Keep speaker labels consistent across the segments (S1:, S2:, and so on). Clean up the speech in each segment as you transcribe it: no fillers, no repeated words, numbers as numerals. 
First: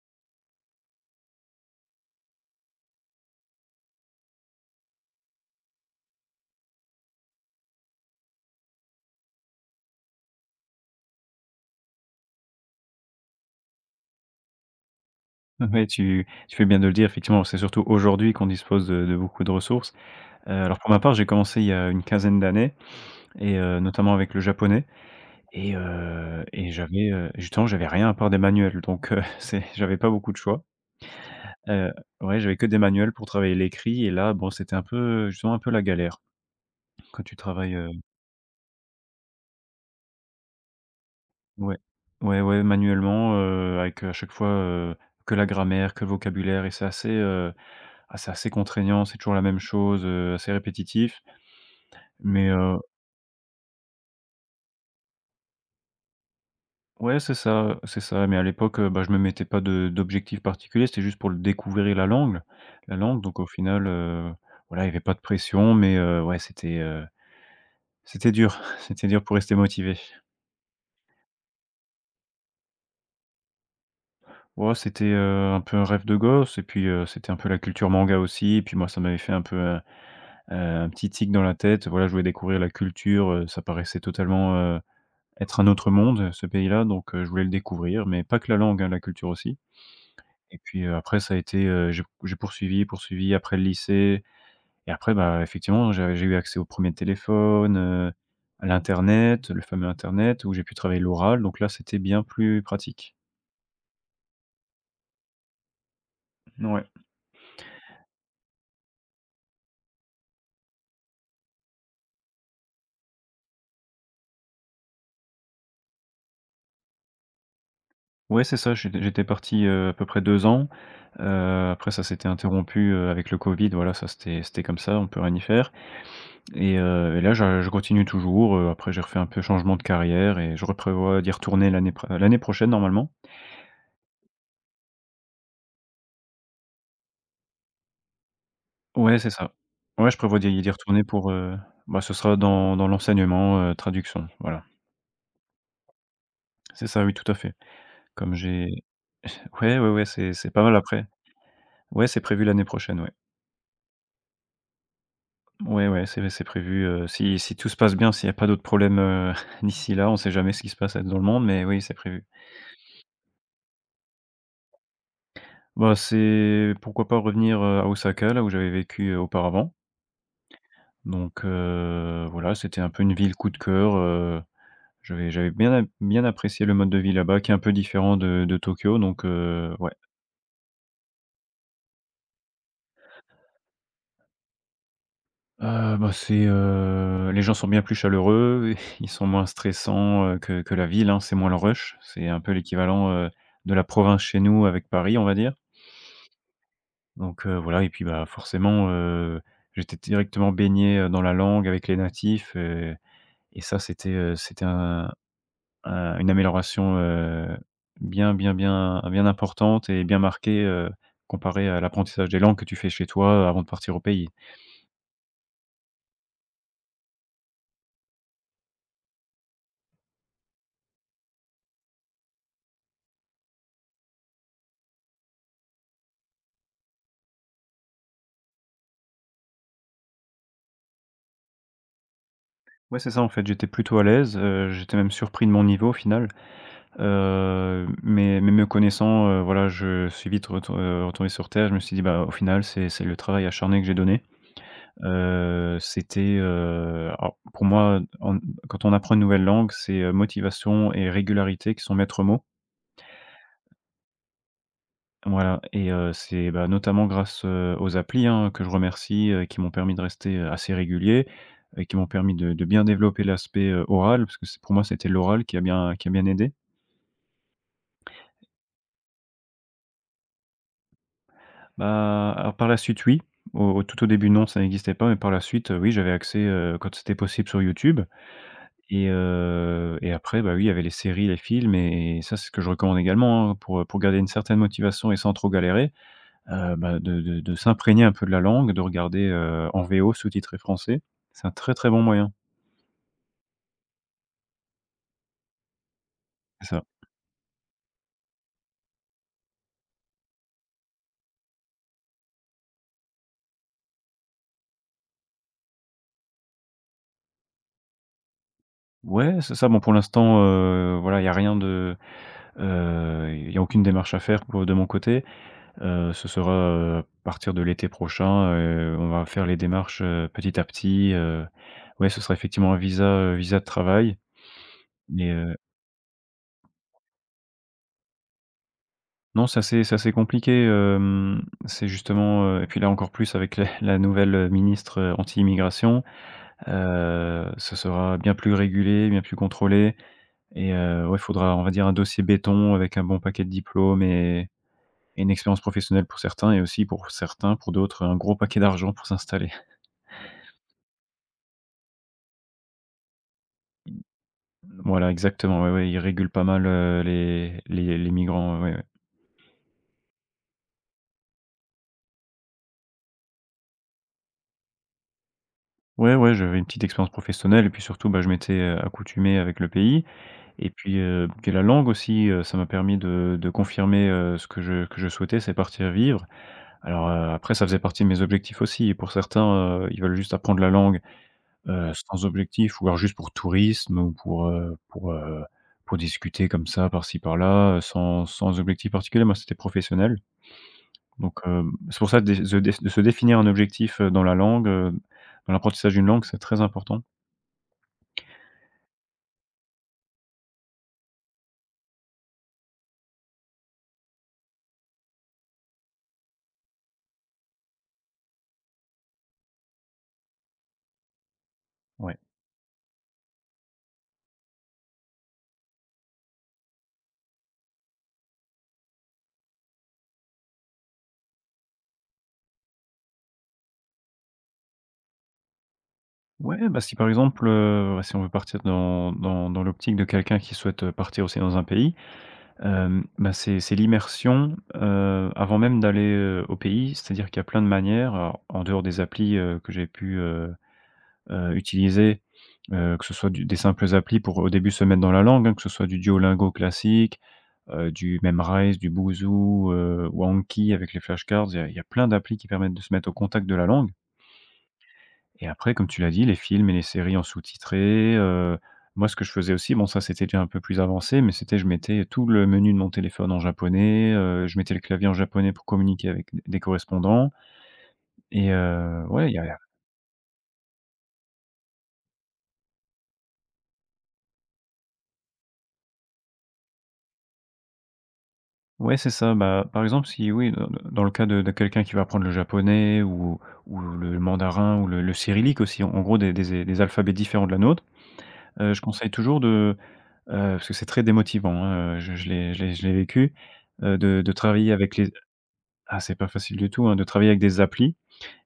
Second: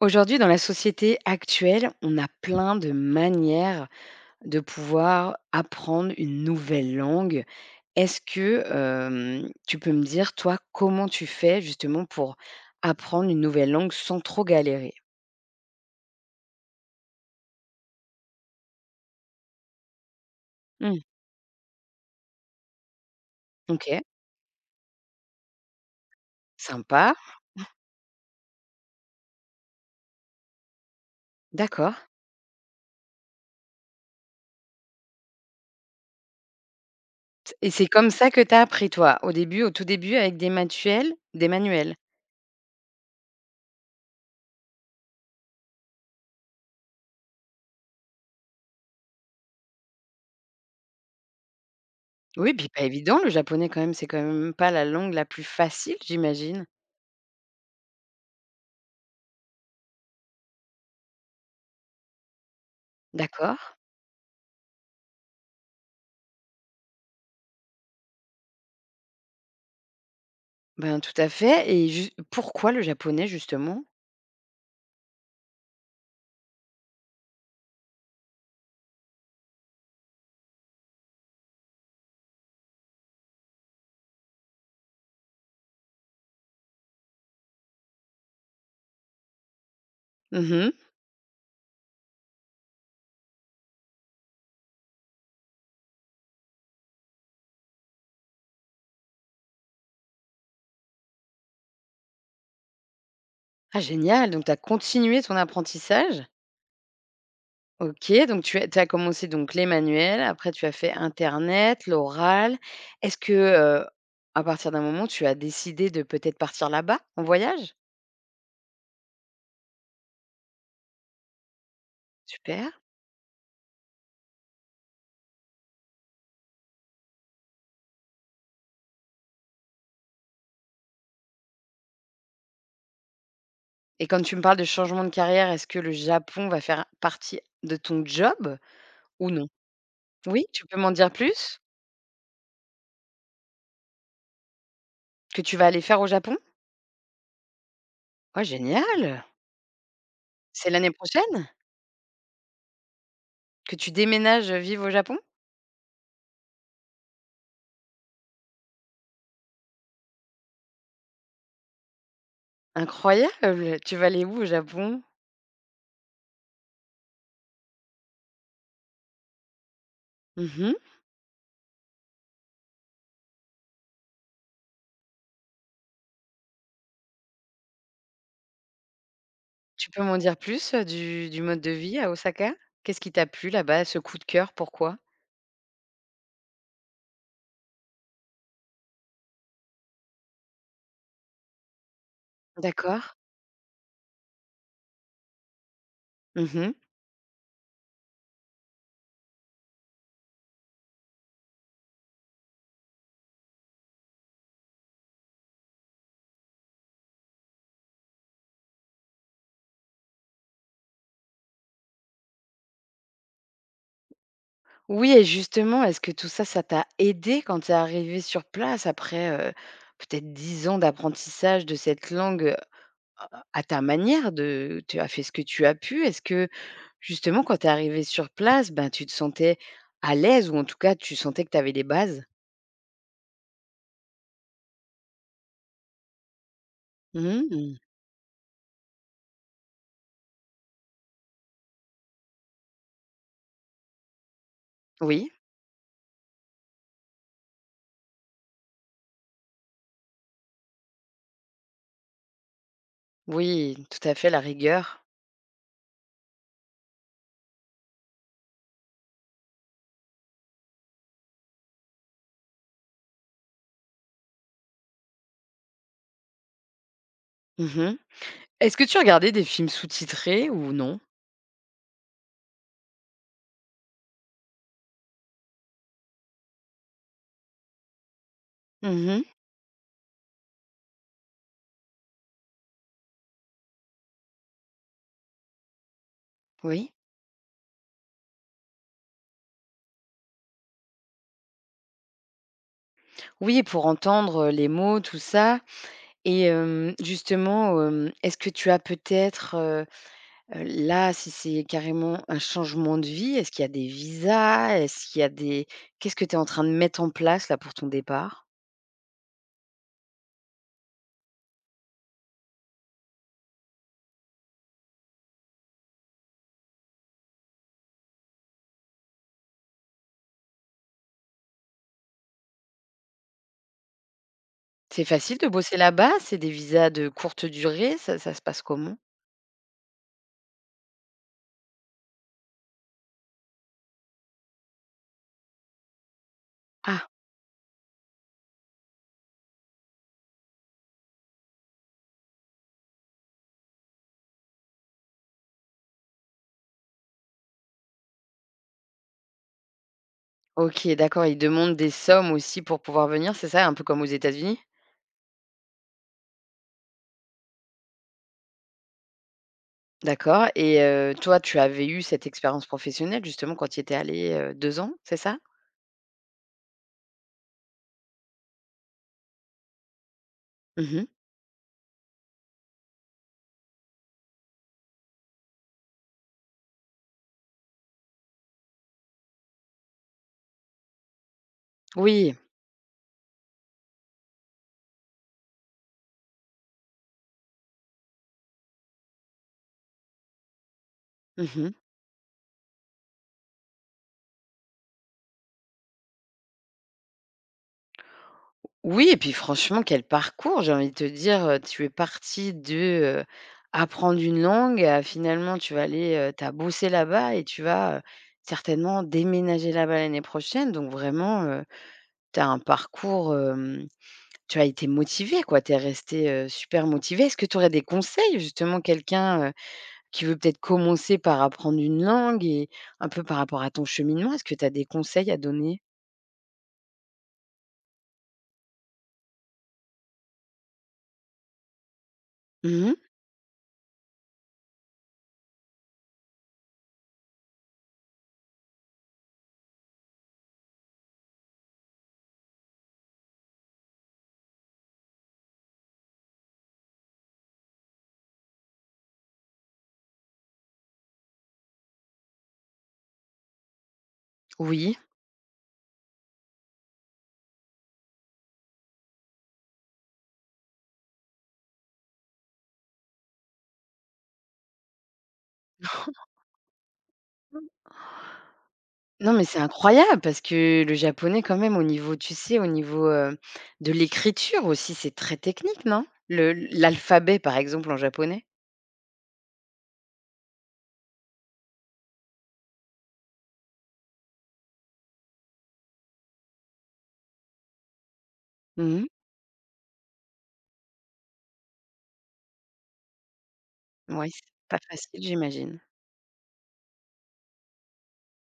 S1: Aujourd'hui, dans la société actuelle, on a plein de manières de pouvoir apprendre une nouvelle langue. Est-ce que, tu peux me dire, toi, comment tu fais justement pour apprendre une nouvelle langue sans trop galérer?
S2: Oui, tu fais bien de le dire, effectivement, c'est surtout aujourd'hui qu'on dispose de beaucoup de ressources. Alors pour ma
S1: Mmh,
S2: part, j'ai commencé il y a une quinzaine d'années et
S1: OK,
S2: notamment avec le japonais et j'avais,
S1: sympa,
S2: justement, j'avais rien à part des manuels donc c'est j'avais pas beaucoup de choix. Heu,
S1: d'accord.
S2: ouais, j'avais que des manuels pour travailler l'écrit et là, bon, c'était un peu, justement, un peu la galère. Quand tu
S1: Et
S2: travailles,
S1: c'est comme ça que tu as appris, toi? Au début, au tout début avec des manuels des
S2: ouais,
S1: manuels?
S2: ouais, manuellement, avec, à chaque fois, que la grammaire, que le vocabulaire et c'est assez, c'est assez contraignant, c'est toujours la même chose, assez répétitif. Mais
S1: Oui, puis
S2: heu,
S1: pas évident le japonais quand même, c'est quand même pas la langue la plus facile, j'imagine?
S2: ouais, c'est ça, mais à l'époque, bah, je me mettais pas de d'objectif particulier, c'était juste pour le découvrir la langue, donc au
S1: D'accord.
S2: final, voilà, il y avait pas de pression, mais ouais, c'était, c'était dur, c'était dur pour rester motivé.
S1: Ben, tout à fait et jus pourquoi le japonais justement?
S2: Ouais, c'était, un peu un rêve de gosse et puis, c'était un peu la culture manga aussi et puis moi, ça m'avait fait un peu un petit tic dans la tête. Voilà, je voulais découvrir la culture, ça paraissait totalement, être un autre monde, ce pays-là, donc je voulais le découvrir, mais pas que la langue, hein, la culture aussi. Et
S1: Mmh.
S2: puis, après ça a été, j'ai poursuivi après le lycée et après, bah, effectivement, j'ai eu accès au premier téléphone, à l'internet, le fameux internet où j'ai pu travailler l'oral, donc là, c'était bien plus pratique.
S1: Ah génial, donc tu as continué ton apprentissage?
S2: Ouais.
S1: OK, donc tu as commencé donc les manuels, après tu as fait internet, l'oral. Est-ce que, à partir d'un moment, tu as décidé de peut-être partir là-bas, en voyage?
S2: Ouais, c'est ça, j'étais parti, à peu près 2 ans. Après ça s'était
S1: Super.
S2: interrompu, avec le covid, voilà, ça c'était comme ça, on peut rien y faire et là je continue toujours, après j'ai refait un peu changement de carrière et je reprévois d'y retourner l'année prochaine normalement.
S1: Et quand tu me parles de changement de carrière, est-ce que le Japon va faire partie de ton job
S2: Ouais, c'est
S1: ou non?
S2: ça. Ouais, je prévois
S1: Oui,
S2: d'y
S1: tu
S2: d'y
S1: peux m'en
S2: retourner
S1: dire
S2: pour,
S1: plus?
S2: bah, ce sera dans l'enseignement, traduction, voilà.
S1: Que tu vas aller faire au Japon?
S2: C'est ça, oui, tout à fait. Comme
S1: Oh
S2: j'ai
S1: génial!
S2: ouais, ouais, ouais, c'est pas
S1: C'est
S2: mal
S1: l'année
S2: après.
S1: prochaine?
S2: Ouais, c'est prévu l'année prochaine, ouais.
S1: Que tu déménages, vivre au Japon?
S2: Ouais, ouais, c'est prévu, si tout se passe bien, s'il y a pas d'autres problèmes, d'ici là, on sait jamais ce qui se passe, dans le monde, mais oui, c'est prévu.
S1: Incroyable! Tu vas aller où au Japon?
S2: Bah, c'est pourquoi pas revenir, à Osaka, là où j'avais vécu, auparavant.
S1: Mmh.
S2: Donc voilà, c'était un peu une ville coup de cœur. Heu J'avais bien apprécié le mode de vie là-bas qui est un peu différent de Tokyo donc
S1: Tu
S2: ouais.
S1: peux m'en dire plus, du mode de vie à Osaka? Qu'est-ce qui t'a plu là-bas? Ce coup de cœur, pourquoi?
S2: Bah, c'est, les gens sont bien plus chaleureux, ils sont moins stressants, que la ville, hein. C'est moins le rush, c'est un peu
S1: D'accord.
S2: l'équivalent, de la province chez nous avec Paris, on va dire.
S1: Mmh.
S2: Donc voilà et puis, bah, forcément, j'étais directement baigné, dans la langue avec les natifs et ça c'était, c'était un une amélioration, bien, bien importante et bien marquée, comparée à l'apprentissage des langues que tu fais chez toi, avant de partir au pays.
S1: Oui et justement, est-ce que tout ça, ça t'a aidé quand t'es arrivé sur place après, peut-être 10 ans d'apprentissage de cette langue, à ta manière de tu as fait ce que tu as pu. Est-ce que justement quand t'es arrivé sur place, ben, tu te sentais à l'aise ou en tout cas tu sentais que t'avais avais les bases?
S2: Ouais, c'est ça, en fait, j'étais plutôt à l'aise, j'étais même surpris de mon niveau au final,
S1: Mmh.
S2: mais me connaissant, voilà, je suis vite retourné sur terre. Je me suis dit: «Bah, au final, c'est le travail acharné que j'ai donné».
S1: Oui.
S2: Alors pour moi, en quand on apprend une nouvelle langue, c'est, motivation et régularité qui sont maîtres mots.
S1: Oui, tout à fait, la rigueur.
S2: Voilà et c'est, bah, notamment grâce, aux applis, hein, que je remercie, qui m'ont permis de rester, assez régulier et qui m'ont permis de bien développer l'aspect, oral parce que c'est pour moi, c'était l'oral qui a bien aidé.
S1: Mmh. Est-ce que tu regardais des films sous-titrés ou non?
S2: Bah, alors par la suite, oui, tout au début, non, ça n'existait pas, mais par la suite, oui, j'avais accès, quand c'était possible sur YouTube et
S1: Mmh.
S2: après, bah, oui, il y avait les séries, les films et ça, c'est ce que je recommande également, hein, pour garder une certaine motivation et sans trop galérer. Heu,
S1: Oui.
S2: bah, de de de s'imprégner un peu de la langue, de regarder, en VO sous-titré français. C'est un très, très bon moyen.
S1: Oui, pour entendre les mots, tout ça. Et
S2: C'est ça.
S1: justement, est-ce que tu as peut-être, là, si c'est carrément un changement de vie, est-ce qu'il y a des visas? Est-ce qu'il y a des Qu'est-ce que tu es en train de mettre en place, là, pour ton départ?
S2: Ouais, c'est ça. Bon, pour l'instant, voilà, il y a rien de, il y a aucune démarche à faire pour de mon côté. Ce sera, à partir de l'été prochain, on va faire les démarches, petit à petit. Ouais ce sera effectivement un visa, visa de travail.
S1: C'est
S2: Mais,
S1: facile de
S2: heu,
S1: bosser là-bas? C'est des visas de courte durée? Ça se passe comment?
S2: non, ça c'est compliqué, hem, c'est justement, et puis là, encore plus avec la nouvelle ministre anti-immigration.
S1: Ah!
S2: Ça sera bien plus régulé, bien plus contrôlé et ouais, il faudra, on va dire, un dossier béton avec un bon paquet de diplômes et une expérience professionnelle pour certains et aussi pour certains, pour d'autres, un gros paquet d'argent pour s'installer.
S1: OK, d'accord, ils demandent des sommes aussi pour pouvoir venir, c'est ça? Un peu comme aux États-Unis?
S2: Voilà, exactement, ouais, ouais, ils régulent pas mal, les migrants, ouais, ouais.
S1: D'accord. Et toi, tu avais eu cette expérience professionnelle justement quand tu étais allé, 2 ans, c'est ça?
S2: Ouais, ouais, j'avais une petite expérience professionnelle et puis surtout, bah, je m'étais, accoutumé avec le pays et puis,
S1: Mmh.
S2: puis la langue aussi, ça m'a permis de confirmer, ce que je souhaitais, c'est partir vivre. Après ça faisait partie de mes objectifs aussi et pour certains, ils veulent juste apprendre la langue, sans
S1: Oui.
S2: objectif ou alors juste pour tourisme ou pour discuter comme ça par-ci par-là, sans objectif particulier. Moi, c'était professionnel donc hem,
S1: Mmh.
S2: c'est pour ça dé se de se définir un objectif, dans l'apprentissage d'une langue, c'est très important.
S1: Oui et puis franchement, quel parcours, j'ai envie de te dire, tu es parti de, heu, apprendre une langue à finalement tu vas aller, tu as bossé là-bas et tu vas, certainement déménager là-bas l'année prochaine donc vraiment,
S2: Ouais.
S1: tu as un parcours. Tu as été motivé, quoi, tu es restée, super motivé. Est-ce que tu aurais des conseils justement? Quelqu'un, qui veut peut-être commencer par apprendre une langue et un peu par rapport à ton cheminement, est-ce que tu as des conseils à donner?
S2: Ouais, bah, si par exemple, si on veut partir dans l'optique de quelqu'un qui souhaite, partir aussi dans un pays.
S1: Mmh.
S2: Hem, bah, c'est l'immersion, avant même d'aller, au pays. C'est-à-dire qu'il y a plein de manières, alors en dehors des applis, utiliser, que ce soit du des simples applis pour au début se mettre dans la langue, hein, que ce soit du Duolingo classique, du Memrise, du Boozoo, ou Anki avec les flashcards. Il y a plein d'applis qui permettent de se mettre au contact de la langue.
S1: Oui.
S2: Et après, comme tu l'as dit, les films et les séries en sous-titré, moi, ce que je faisais aussi, bon, ça, c'était déjà un peu plus avancé, mais c'était je mettais tout le menu de mon téléphone en japonais, je mettais le clavier en japonais pour communiquer avec d des correspondants et ouais,
S1: Non,
S2: il y
S1: mais
S2: a
S1: c'est incroyable parce que le japonais quand même au niveau tu sais, au niveau, de l'écriture aussi, c'est très technique, non? Le L'alphabet par exemple en japonais?
S2: ouais, c'est ça. Bah, par exemple, si oui, dans le cas de quelqu'un qui va apprendre le japonais ou le mandarin ou le cyrillique aussi, en gros, des alphabets différents de la nôtre, je
S1: Oui,
S2: conseille toujours de, parce que c'est très démotivant, hein, je l'ai vécu, de
S1: c'est
S2: travailler
S1: pas
S2: avec
S1: facile
S2: les.
S1: j'imagine.
S2: Ah, c'est pas facile du tout, hein, de travailler avec des applis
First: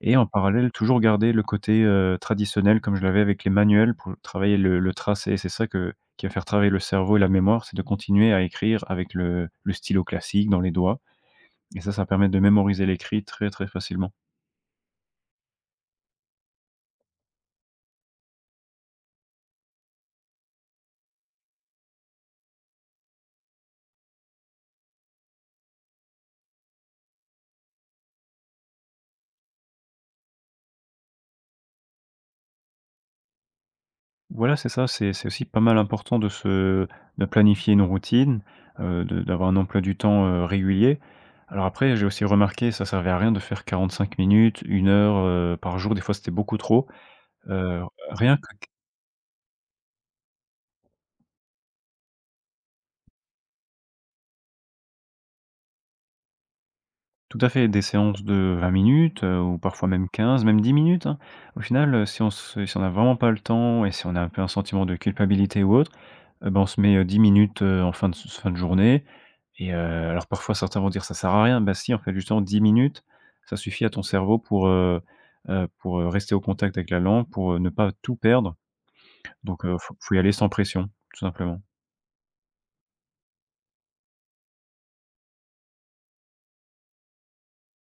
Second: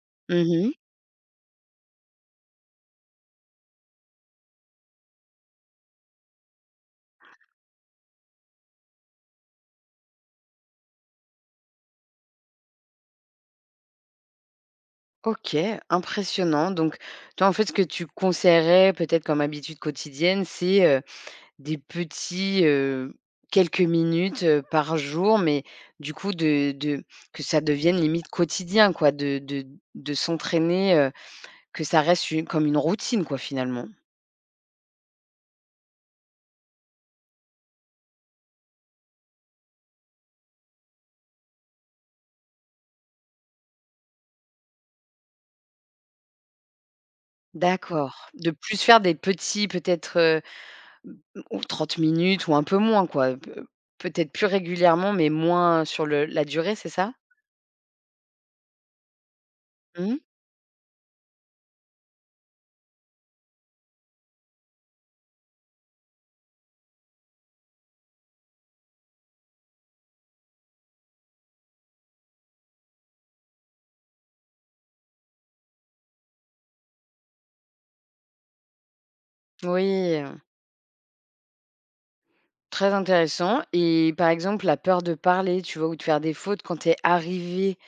S2: et en parallèle
S1: Mmh.
S2: toujours garder le côté, traditionnel comme je l'avais avec les manuels pour travailler le tracé. C'est ça que qui va faire travailler le cerveau et la mémoire, c'est de continuer à écrire avec le stylo classique dans les doigts et ça permet de mémoriser l'écrit très, très facilement.
S1: OK, impressionnant. Donc, toi, en fait, ce que tu conseillerais peut-être comme habitude quotidienne, c'est, des petits, quelques minutes, par jour, mais du coup de que ça devienne limite quotidien quoi, de s'entraîner, que ça reste une comme une routine quoi, finalement?
S2: Voilà, c'est ça, c'est aussi pas mal important de se de planifier une routine, de d'avoir un emploi du temps, régulier. Alors après, j'ai aussi remarqué, ça servait à rien de faire 45 minutes, une heure, par jour. Des fois, c'était beaucoup trop. Heu,
S1: D'accord,
S2: rien que
S1: de plus faire des petits peut-être, ou 30 minutes ou un peu moins quoi, peut-être plus régulièrement mais moins sur le la durée, c'est ça?
S2: tout à fait, des séances de 20 minutes, ou parfois même
S1: Mmh.
S2: 15 même 10 minutes, hein. Au final, si on se si on a vraiment pas le temps et si on a un peu un sentiment de culpabilité ou autre, ben, on se met, 10 minutes, en fin de s fin de journée et alors parfois certains vont dire: «Ça sert à rien». Bah si, en fait, justement 10 minutes, ça suffit à ton cerveau pour, rester au contact avec la langue, pour ne pas tout perdre. Donc faut y
S1: Oui.
S2: aller sans pression, tout simplement.
S1: Très intéressant. Et par exemple, la peur de parler, tu vois, ou de faire des fautes quand tu es arrivée,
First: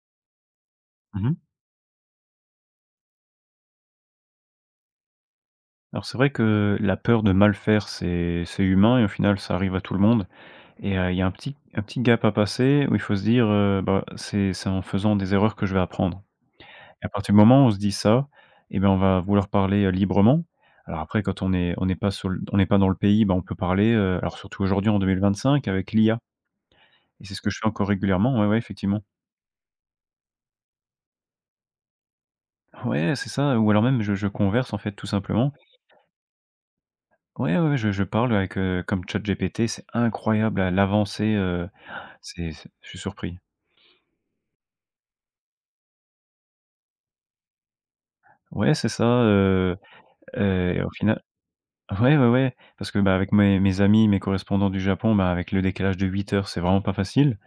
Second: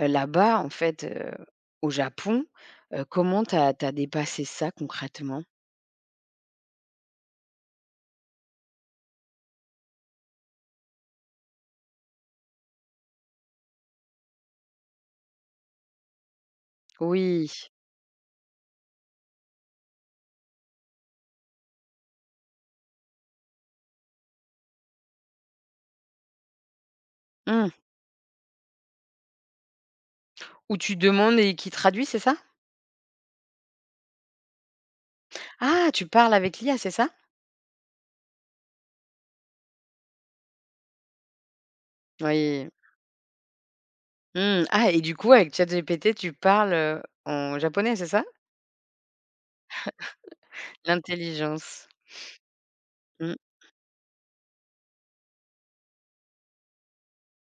S1: là-bas, en fait,
S2: Mmh mh.
S1: au Japon, comment tu as dépassé ça concrètement?
S2: Alors c'est vrai que la peur de mal faire, c'est humain et au final, ça arrive à tout le monde. Et il y a un petit gap à passer où il faut se dire, c'est en faisant des erreurs que je vais apprendre. Et à partir du
S1: Oui,
S2: moment où on se dit ça, et ben, on va vouloir parler, librement. Alors après quand on n'est pas sur le on n'est pas dans le pays, bah, on peut parler, alors surtout aujourd'hui en 2025 avec l'IA, et c'est ce que je fais
S1: mmh,
S2: encore régulièrement, ouais, ouais, effectivement.
S1: où tu demandes et qui traduit, c'est ça?
S2: Ouais, c'est ça, ou alors même je converse en fait tout simplement.
S1: Ah, tu parles avec l'IA, c'est ça?
S2: Ouais, ouais, ouais, je parle avec, comme ChatGPT, c'est incroyable à l'avancée,
S1: Oui,
S2: c'est je suis surpris.
S1: mmh, ah et du coup, avec ChatGPT, tu parles, en japonais, c'est ça?
S2: Ouais, c'est ça, et au final,
S1: L'intelligence,
S2: ouais, ouais, ouais, parce que, bah, avec
S1: mmh,
S2: mes amis, mes correspondants du Japon, bah, avec le décalage de 8 heures, c'est vraiment pas facile.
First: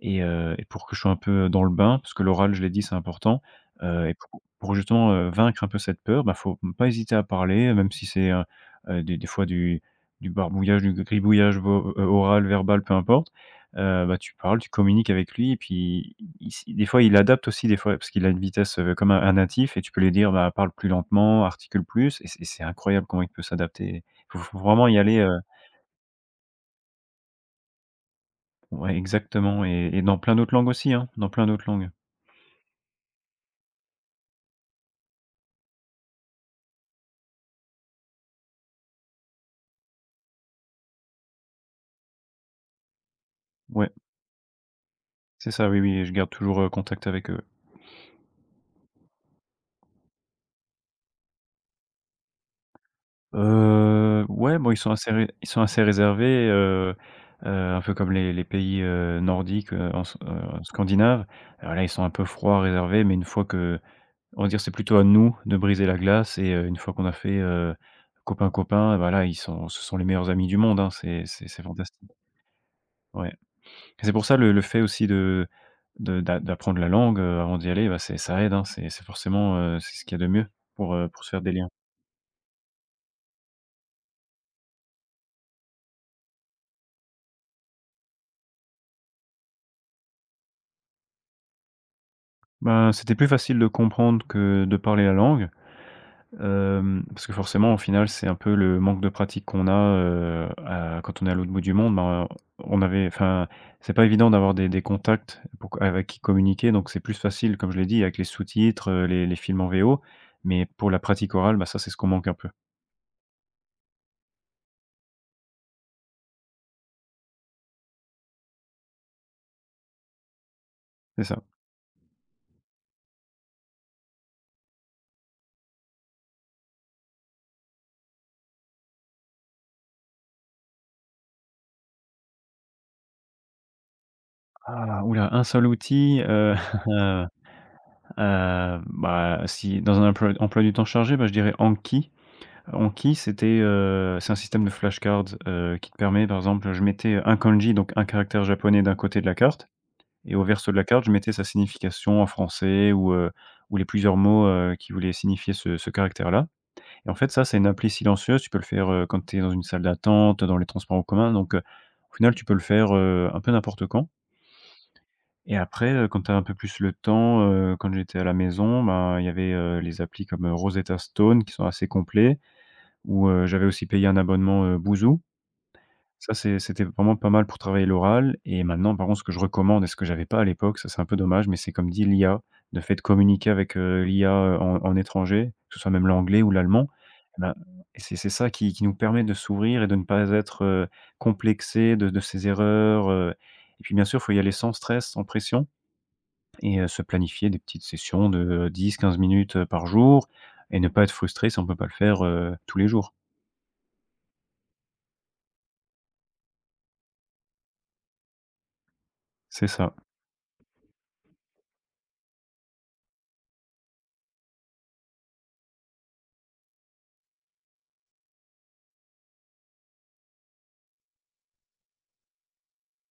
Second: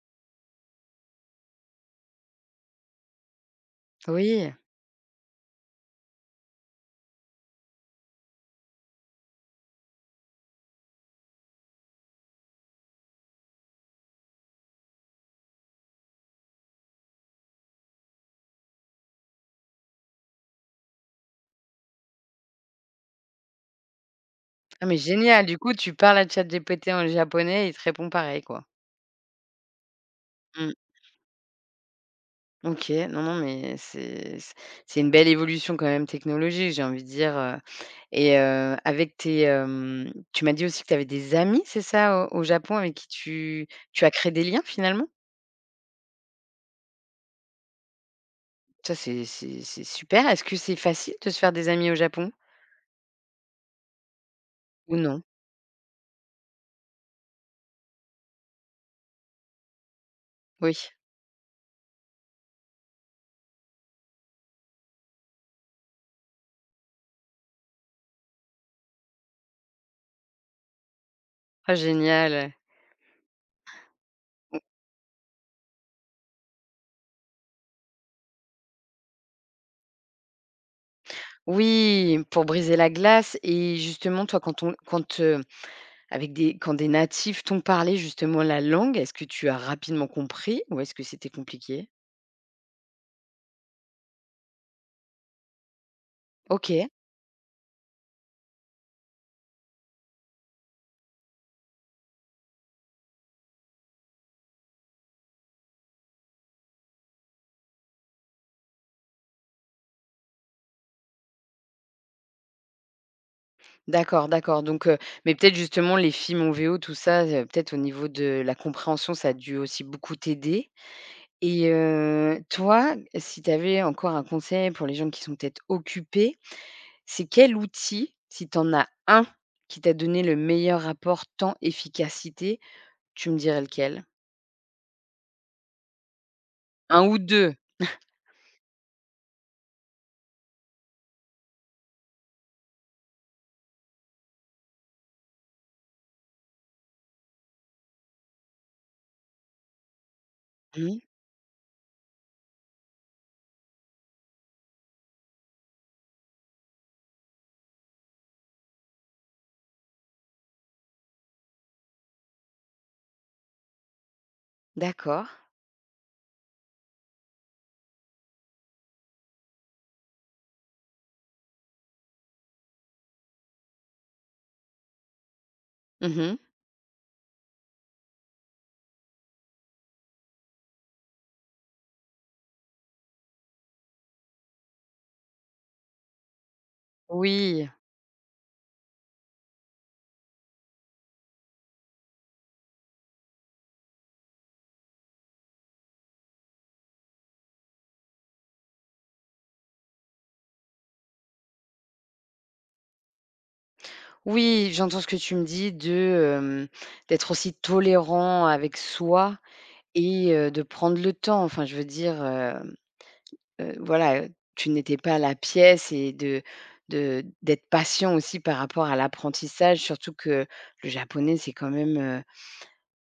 S2: Et et pour que je sois un peu dans le bain, parce que l'oral, je l'ai dit, c'est important, et pour
S1: oui.
S2: pour justement, vaincre un peu cette peur, bah, faut pas hésiter à parler, même si c'est, des fois du barbouillage, du gribouillage vo oral, verbal, peu importe. Tu parles, tu communiques avec lui, et puis il s des fois, il adapte aussi des fois parce qu'il a une vitesse, comme un natif, et tu peux lui dire: «Bah, parle plus lentement, articule plus», et c'est incroyable comment il peut s'adapter. Il faut vraiment
S1: Ah
S2: y
S1: mais
S2: aller,
S1: génial, du coup, tu parles à ChatGPT en japonais et il te répond pareil, quoi?
S2: ouais, exactement, et dans plein d'autres langues
S1: Mmh.
S2: aussi, hein, dans plein d'autres langues.
S1: OK, non, non, mais c'est une belle évolution quand même technologique, j'ai envie de dire, et avec tu m'as dit aussi que tu avais des amis, c'est ça, au au Japon avec qui tu
S2: Ouais.
S1: tu as créé des liens finalement?
S2: C'est ça, oui, oui, je garde toujours, contact avec eux.
S1: Ça, c'est super. Est-ce que c'est facile de se faire des amis au Japon
S2: Ouais, bon,
S1: ou non?
S2: ils sont assez réservés, heu, un peu comme les pays, nordiques, en s
S1: Oui.
S2: scandinaves. Alors là, ils sont un peu froids, réservés, mais une fois que, on va dire, c'est plutôt à nous de briser la glace, et une fois qu'on a fait, copain, copain, voilà, ils sont ce sont les meilleurs amis du monde, hein, c'est
S1: Ah
S2: fantastique.
S1: génial.
S2: Ouais. Et c'est pour ça, le fait aussi de d'apprendre la langue, avant d'y aller, bah, c'est ça aide, hein, c'est forcément, c'est ce qu'il y a de mieux pour se faire des liens.
S1: Oui, pour briser la glace. Et justement toi quand on avec des natifs t'ont parlé justement la langue, est-ce que tu as rapidement compris ou est-ce que c'était compliqué?
S2: Ben, c'était plus facile de comprendre que de parler la langue,
S1: OK.
S2: parce que forcément, au final, c'est un peu le manque de pratique qu'on a, à quand on est à l'autre bout du monde, ben, on avait enfin, c'est pas évident d'avoir des contacts pour avec qui communiquer, donc c'est plus facile, comme je l'ai dit, avec les sous-titres, les films en VO, mais pour la pratique orale, ben, ça, c'est ce qu'on manque un peu.
S1: D'accord, d'accord. Donc, mais peut-être justement les films en VO, tout ça, peut-être au niveau de la compréhension, ça a dû aussi beaucoup t'aider.
S2: C'est ça.
S1: Et toi, si tu avais encore un conseil pour les gens qui sont peut-être occupés, c'est quel outil, si tu en as un, qui t'a donné le meilleur rapport temps-efficacité, tu me dirais lequel?
S2: Ah, ouh là, un seul outil,
S1: Un ou
S2: heu,
S1: deux.
S2: bah, si dans un emploi du temps chargé, bah, je dirais Anki. Anki, c'est un système de flashcards, qui te permet, par exemple, je mettais un kanji, donc un caractère japonais, d'un côté de la carte, et au verso de la
S1: Mmh,
S2: carte, je mettais sa signification en français, ou les plusieurs mots, qui voulaient signifier ce caractère-là. Et en fait, ça, c'est une appli silencieuse. Tu peux le faire, quand tu es dans une salle d'attente, dans les transports en commun. Donc, au final, tu peux le faire, un peu n'importe quand.
S1: d'accord.
S2: Et après, quand tu as un peu plus le temps, quand j'étais à la maison, ben, il y avait, les applis comme, Rosetta Stone, qui sont assez complets, ou, j'avais aussi payé un abonnement, Boozoo. Ça,
S1: Mmh.
S2: c'était vraiment pas mal pour travailler l'oral. Et maintenant, par contre, ce que je recommande et ce que j'avais pas à l'époque, ça, c'est un peu dommage, mais c'est comme dit l'IA, le fait de communiquer avec, l'IA, en étranger, que ce soit même l'anglais ou l'allemand, et ben,
S1: Oui,
S2: c'est ça qui nous permet de s'ouvrir et de ne pas être, complexés de ses erreurs, et puis, bien sûr, il faut y aller sans stress, sans pression, et se planifier des petites sessions de 10 15 minutes, par jour, et ne pas être frustré si on peut pas le faire, tous les jours.
S1: oui, j'entends ce que tu me dis de, d'être aussi tolérant avec soi.
S2: C'est ça.
S1: Et de prendre le temps, enfin je veux dire, voilà, tu n'étais pas à la pièce et de d'être patient aussi par rapport à l'apprentissage, surtout que le japonais, c'est quand même,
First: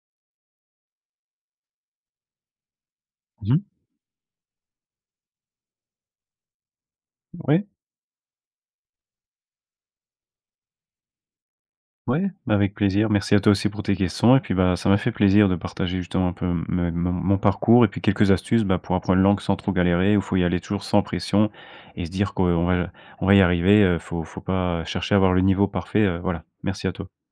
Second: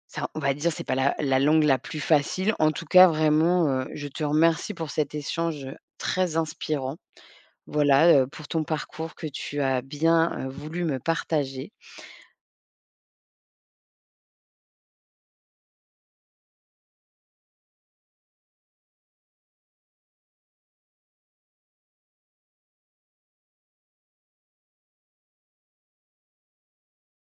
S1: ça on va dire, c'est pas la langue la plus facile. En tout cas,
S2: Mmh mh.
S1: vraiment, je te remercie pour cet échange, très inspirant.
S2: Ouais,
S1: Voilà, pour ton parcours que tu as bien, voulu me partager.
S2: ouais, bah, avec plaisir. Merci à toi aussi pour tes questions, et puis, bah, ça m'a fait plaisir de partager justement un peu me mon mon parcours, et puis quelques astuces, bah, pour apprendre une langue sans trop galérer, où faut y aller toujours sans pression, et se dire qu' on va y arriver, faut pas chercher à avoir le niveau parfait, voilà. Merci à toi.